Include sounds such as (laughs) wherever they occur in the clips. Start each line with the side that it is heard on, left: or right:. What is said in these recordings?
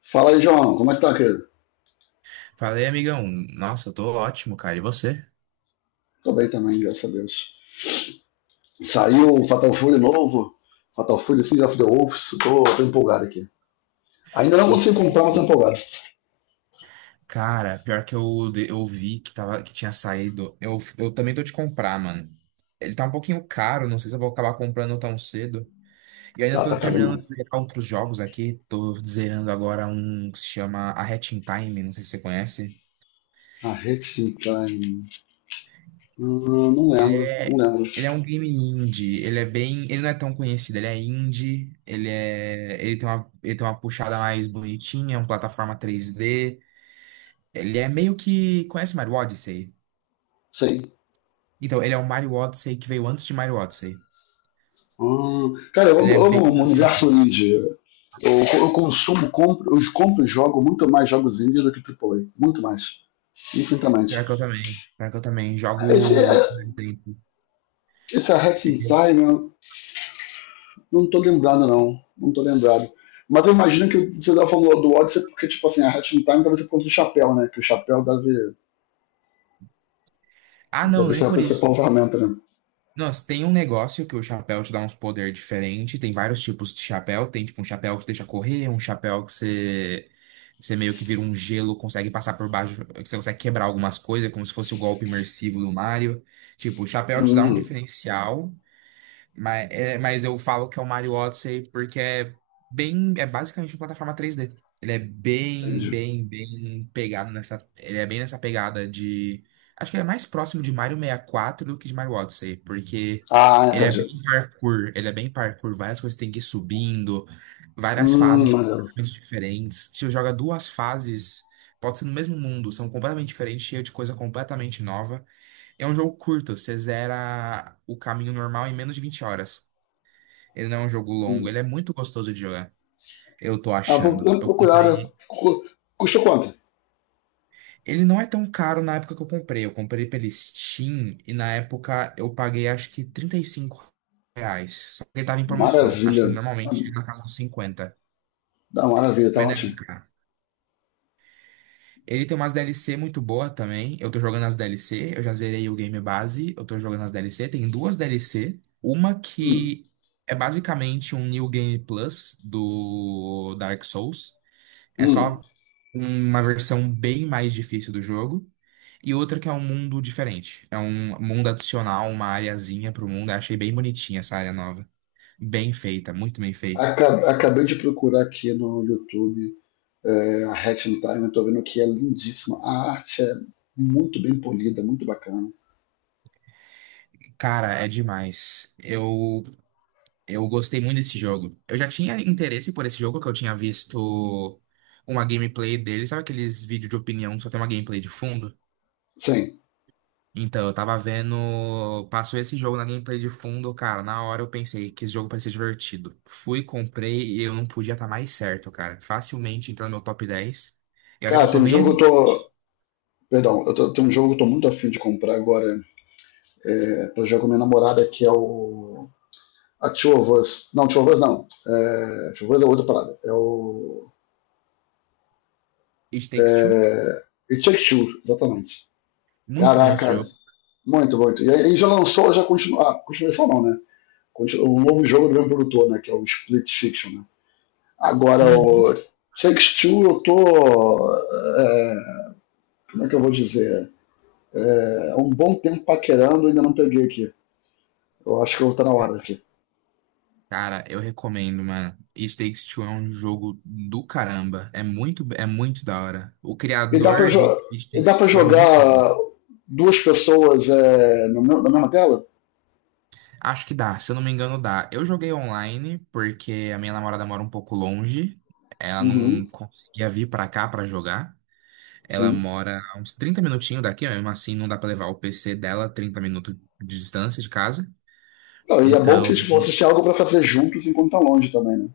left: Fala aí, João. Como está, querido?
right: Falei, amigão. Nossa, eu tô ótimo, cara. E você?
left: Tô bem também, graças a Deus. Saiu o Fatal Fury novo. Fatal Fury Seed of the Wolves. Tô empolgado aqui. Ainda não
right: E
left: consigo
right: se...
left: comprar, mas tô empolgado.
right: Cara, pior que eu, eu vi que tinha saído. Eu também tô de comprar, mano. Ele tá um pouquinho caro, não sei se eu vou acabar comprando tão cedo. E
left: Tá,
right: ainda
left: tá
right: tô
left: caro
right: terminando
left: mesmo.
right: de zerar outros jogos aqui. Tô zerando agora um que se chama A Hatching Time, não sei se você conhece.
left: A Hexenkine. Não
right: Ele
left: lembro. Não
right: é,
left: lembro.
right: ele é um game indie, ele não é tão conhecido, ele é indie, ele tem uma puxada mais bonitinha, é uma plataforma 3D. Ele é meio que. Conhece Mario Odyssey?
left: Sei.
right: Então, ele é um Mario Odyssey que veio antes de Mario Odyssey.
left: Cara, eu
right: Ele
left: amo,
right: é
left: eu amo
right: bem
left: o universo
right: interessante.
left: indie. Eu consumo, compro, eu compro e jogo muito mais jogos indie do que AAA. Muito mais. Infinitamente.
right: Pior que eu também. Pior que eu também.
left: Esse, é,
right: Jogo. Por exemplo.
left: esse é a Hexenkine. Não tô lembrado, não. Não tô lembrado. Mas eu imagino que você estava falando do Odyssey porque, tipo assim, a Hatching Time talvez por conta do chapéu, né? Que o chapéu deve,
right: Ah, não,
left: Deve
right: nem
left: ser a
right: por isso.
left: principal ferramenta, né?
right: Nossa, tem um negócio que o chapéu te dá uns poder diferente. Tem vários tipos de chapéu. Tem tipo um chapéu que deixa correr, um chapéu que você. Você meio que vira um gelo, consegue passar por baixo, que você consegue quebrar algumas coisas, como se fosse o golpe imersivo do Mario. Tipo, o chapéu te dá um
left: Hum,
right: diferencial. Mas, mas eu falo que é o Mario Odyssey porque é bem, é basicamente uma plataforma 3D. Ele é bem,
left: entendi.
right: bem, bem pegado nessa, ele é bem nessa pegada de, acho que ele é mais próximo de Mario 64 do que de Mario Odyssey, porque
left: Ah,
right: ele é
left: entendi.
right: bem parkour, ele é bem parkour, várias coisas tem que ir subindo, várias fases
left: Maneiro.
right: completamente diferentes. Se você joga duas fases, pode ser no mesmo mundo, são completamente diferentes, cheio de coisa completamente nova. É um jogo curto, você zera o caminho normal em menos de 20 horas. Ele não é um jogo longo,
left: Hum.
right: ele é muito gostoso de jogar. Eu tô
left: Ah, vou
right: achando.
left: vou
right: Eu
left: procurar, né?
right: comprei.
left: Custa quanto?
right: Ele não é tão caro na época que eu comprei. Eu comprei pela Steam e na época eu paguei acho que R$ 35. Só que ele tava em promoção. Acho
left: Maravilha.
right: que ele normalmente
left: Hum,
right: chega na casa dos 50.
left: Dá maravilha, tá
right: Mas não é
left: ótimo.
right: caro. Ele tem umas DLC muito boa também. Eu tô jogando as DLC, eu já zerei o game base, eu tô jogando as DLC. Tem duas DLC, uma
left: Hum,
right: que é basicamente um New Game Plus do Dark Souls. É
left: hum.
right: só uma versão bem mais difícil do jogo. E outra que é um mundo diferente. É um mundo adicional, uma areazinha pro mundo. Eu achei bem bonitinha essa área nova. Bem feita, muito bem feita.
left: Acabei de procurar aqui no YouTube, a Hatching Time, eu tô vendo que é lindíssima. A arte é muito bem polida, muito bacana.
right: Cara, é demais. Eu gostei muito desse jogo. Eu já tinha interesse por esse jogo, que eu tinha visto uma gameplay dele. Sabe aqueles vídeos de opinião que só tem uma gameplay de fundo?
left: Sim.
right: Então, eu tava vendo. Passou esse jogo na gameplay de fundo, cara. Na hora eu pensei que esse jogo parecia divertido. Fui, comprei e eu não podia estar mais certo, cara. Facilmente entrou no meu top 10. E olha que eu
left: Cara, tem
right: sou
left: um
right: bem
left: jogo que
right: assim.
left: eu tô. Perdão, tem um jogo que eu tô muito afim de comprar agora, pra jogar com minha namorada, que é o. A Two of Us. Não, Two of Us não. É, Two of Us é outra parada. É o.
right: It Takes Two.
left: É, It Takes Two, exatamente.
right: Muito bom esse
left: Caraca,
right: jogo.
left: muito, muito. E aí já lançou, já continua. Ah, continuação não, né? Um novo jogo do mesmo produtor, né? Que é o Split Fiction, né? Agora, o
right: Uhum.
left: Takes Two, eu tô. É, como é que eu vou dizer? Um bom tempo paquerando, ainda não peguei aqui. Eu acho que eu vou estar na hora aqui.
right: Cara, eu recomendo, mano. It Takes Two é um jogo do caramba. É muito da hora. O
left: E dá pra,
right: criador de
left: jo
right: It
left: e dá
right: Takes
left: pra
right: Two é muito.
left: jogar duas pessoas, no na mesma tela?
right: Acho que dá, se eu não me engano, dá. Eu joguei online porque a minha namorada mora um pouco longe. Ela não
left: Uhum,
right: conseguia vir pra cá pra jogar. Ela
left: sim.
right: mora a uns 30 minutinhos daqui, mesmo assim não dá pra levar o PC dela 30 minutos de distância de casa.
left: Não, e é bom
right: Então,
left: que tipo, vocês têm algo pra fazer juntos enquanto estão longe também, né?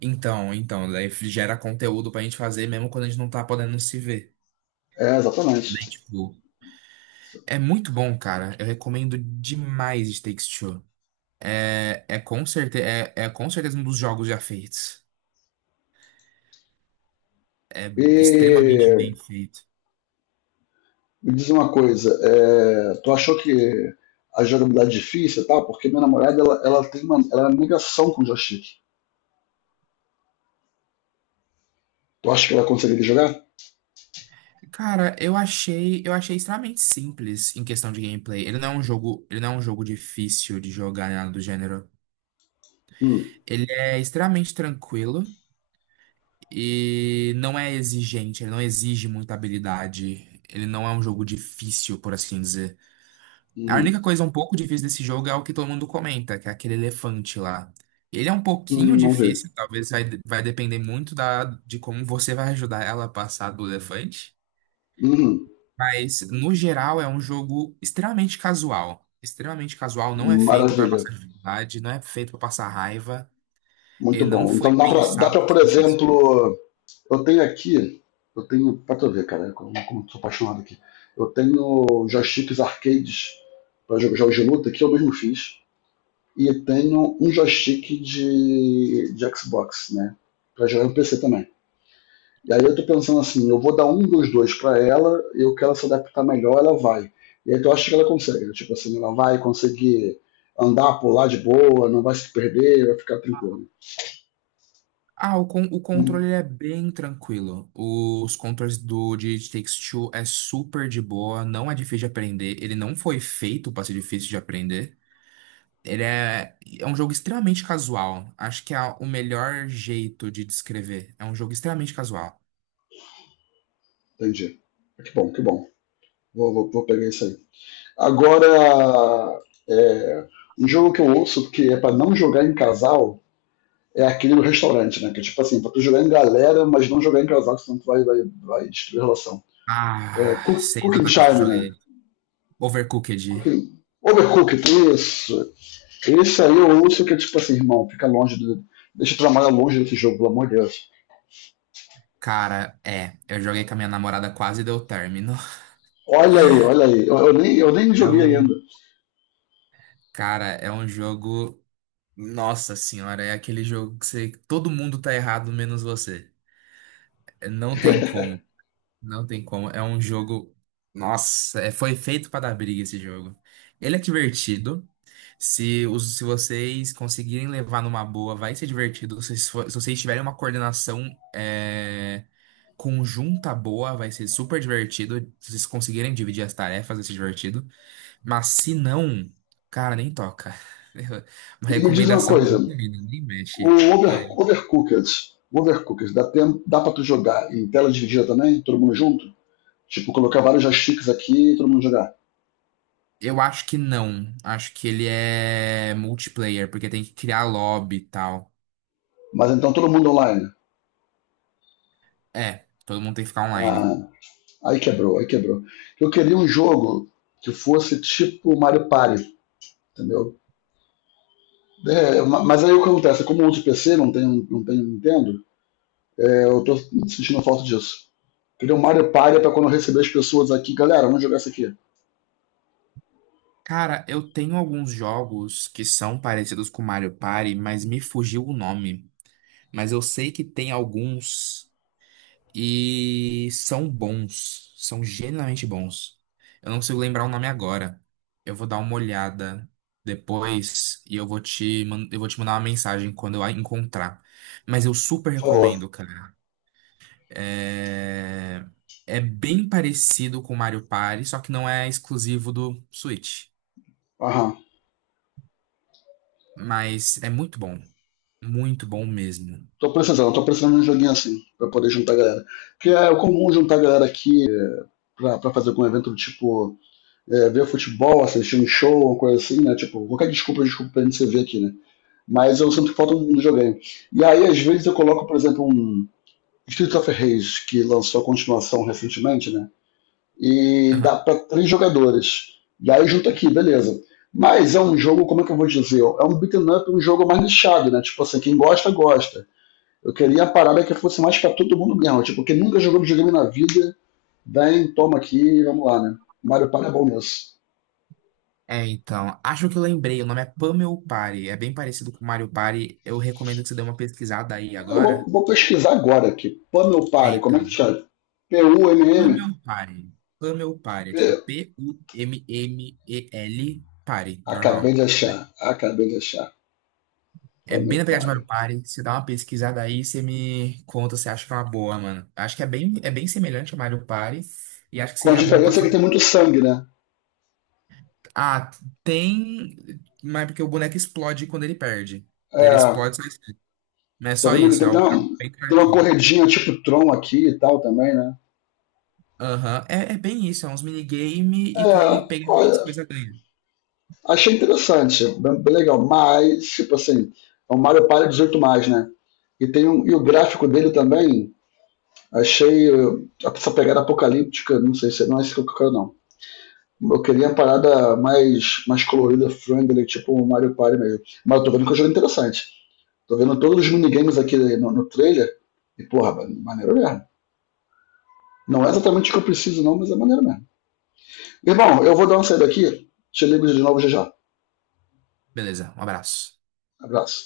right: então, daí gera conteúdo pra gente fazer mesmo quando a gente não tá podendo se ver,
left: É, exatamente.
right: né? Tipo, é muito bom, cara. Eu recomendo demais It Takes Two. É com certeza um dos jogos já feitos. Extremamente bem
left: E
right: feito.
left: me diz uma coisa, tu achou que a jogabilidade é difícil e tal? Porque minha namorada, ela tem uma, ela é uma negação com o joystick. Tu acha que ela conseguiria jogar?
right: Cara, eu achei extremamente simples em questão de gameplay. Ele não é um jogo difícil de jogar, nada do gênero.
left: Hum,
right: Ele é extremamente tranquilo e não é exigente, ele não exige muita habilidade. Ele não é um jogo difícil, por assim dizer. A
left: uhum,
right: única coisa um pouco difícil desse jogo é o que todo mundo comenta, que é aquele elefante lá. Ele é um pouquinho
left: não vi.
right: difícil, talvez vai depender muito da, de como você vai ajudar ela a passar do elefante.
left: Uhum.
right: Mas, no geral, é um jogo extremamente casual. Extremamente casual, não é feito para
left: Maravilha,
right: passar dificuldade, não é feito para passar raiva,
left: muito
right: e não
left: bom.
right: foi
left: Então dá
right: pensado
left: pra,
right: para
left: por
right: ser difícil.
left: exemplo, eu tenho aqui, eu tenho, pra tu ver, cara, como eu sou apaixonado aqui. Eu tenho joysticks arcades para jogos de luta que eu mesmo fiz e tenho um joystick de Xbox, né, para jogar no PC também. E aí eu tô pensando assim, eu vou dar um dos dois para ela, eu quero se adaptar melhor, ela vai. E aí tu acha que ela consegue, né? Tipo assim, ela vai conseguir andar, pular de boa, não vai se perder, vai ficar tranquilo.
right: Ah, o controle ele é bem tranquilo. Os controles do de It Takes Two é super de boa, não é difícil de aprender. Ele não foi feito para ser difícil de aprender. É um jogo extremamente casual. Acho que é o melhor jeito de descrever. É um jogo extremamente casual.
left: Entendi. Que bom, que bom. Vou pegar isso aí. Agora, é, um jogo que eu ouço que é pra não jogar em casal é aquele do restaurante, né? Que é tipo assim, pra tu jogar em galera, mas não jogar em casal, senão tu vai destruir a relação. É,
right: Ah, sei
left: cooking
right: exatamente que
left: Time,
right: jogo é
left: né?
right: ele. Overcooked.
left: Cooking, Overcooked, isso. Esse aí eu ouço que é tipo assim, irmão, fica longe do. Deixa eu trabalhar longe desse jogo, pelo amor de Deus.
right: Cara, é. Eu joguei com a minha namorada, quase deu término. (laughs)
left: Olha aí, olha aí. Eu nem
right: É
left: joguei
right: o.
left: ainda.
right: Cara, é um jogo. Nossa senhora, é aquele jogo que todo mundo tá errado menos você. É, não
left: (laughs)
right: tem como, não tem como. É um jogo. Nossa, foi feito pra dar briga esse jogo. Ele é divertido. Se vocês conseguirem levar numa boa, vai ser divertido. Se vocês tiverem uma coordenação é, conjunta boa, vai ser super divertido. Se vocês conseguirem dividir as tarefas, vai ser divertido. Mas se não, cara, nem toca. (laughs) Uma
left: E me diz uma
right: recomendação de
left: coisa,
right: comida, nem mexe. Olha,
left: Overcooked. Overcooked. Dá pra tu jogar em tela dividida também? Todo mundo junto? Tipo, colocar vários joysticks aqui e todo mundo jogar.
right: eu acho que não. Acho que ele é multiplayer, porque tem que criar lobby e tal.
left: Mas então todo mundo online.
right: É, todo mundo tem que ficar online.
left: Ah, aí quebrou, aí quebrou. Eu queria um jogo que fosse tipo Mario Party, entendeu? É, mas aí o que acontece? Como eu uso PC, não tenho Nintendo, eu tô sentindo falta disso. Queria um Mario Party pra quando eu receber as pessoas aqui. Galera, vamos jogar isso aqui.
right: Cara, eu tenho alguns jogos que são parecidos com Mario Party, mas me fugiu o nome. Mas eu sei que tem alguns. E são bons. São genuinamente bons. Eu não consigo lembrar o nome agora. Eu vou dar uma olhada depois e eu vou te, eu vou te mandar uma mensagem quando eu a encontrar. Mas eu super
left: Por favor.
right: recomendo, cara. É, é bem parecido com Mario Party, só que não é exclusivo do Switch.
left: Aham.
right: Mas é muito bom. Muito bom mesmo.
left: Tô precisando de um joguinho assim, pra poder juntar a galera. Porque é comum juntar a galera aqui, pra fazer algum evento do tipo, ver futebol, assistir um show, uma coisa assim, né? Tipo, qualquer desculpa pra gente se ver aqui, né? Mas eu sinto que falta um joguinho. E aí, às vezes, eu coloco, por exemplo, um Street of Rage, que lançou a continuação recentemente, né? E dá
right: Aham.
left: pra 3 jogadores. E aí junta aqui, beleza. Mas é um jogo, como é que eu vou dizer? É um beat'em up, um jogo mais nichado, né? Tipo assim, quem gosta, gosta, eu queria a parada que fosse mais pra todo mundo mesmo. Tipo, quem nunca jogou videogame na vida, vem, toma aqui e vamos lá, né? Mario Party é bom nisso.
right: É, então, acho que eu lembrei, o nome é Pummel Party, é bem parecido com Mario Party, eu recomendo que você dê uma pesquisada aí
left: Eu vou,
right: agora.
left: vou pesquisar agora aqui. Pummel
right: É,
left: Party, como é que
right: então,
left: chama? P-U-M-M?
right: Pummel Party, Pummel Party, é tipo
left: P-
right: Pummel Party,
left: Acabei
right: normal.
left: de achar, acabei de achar.
right: É
left: Pummel
right: bem na pegada de Mario
left: Party.
right: Party, você dá uma pesquisada aí, você me conta se acha que é uma boa, mano. Acho que é bem semelhante a Mario Party, e acho que
left: Com a
right: seria bom pra
left: diferença que
right: sua...
left: tem muito sangue, né?
right: Ah, tem, mas é porque o boneco explode quando ele perde. Daí ele
left: É,
right: explode, mas não é
left: tô
right: só
left: vendo que
right: isso, é algo bem
left: tem uma
right: cartoon.
left: corredinha tipo Tron aqui e tal também, né?
right: Aham, é, é bem isso, é uns minigame e quem
left: É,
right: pega mais
left: olha,
right: coisa ganha.
left: achei interessante, bem, bem legal. Mas, tipo assim, é um Mario Party 18 mais, né? E tem um, e o gráfico dele também, achei essa pegada apocalíptica, não sei se não é isso que eu quero, não. Eu queria uma parada mais, mais colorida, friendly, tipo o Mario Party mesmo. Mas eu tô vendo que é um jogo é interessante. Tô vendo todos os minigames aqui no, no trailer. E, porra, mano, maneiro mesmo. Não é exatamente o que eu preciso, não, mas é maneiro mesmo. Irmão, eu vou dar uma saída aqui. Te ligo de novo já já.
right: Beleza, um abraço.
left: Abraço.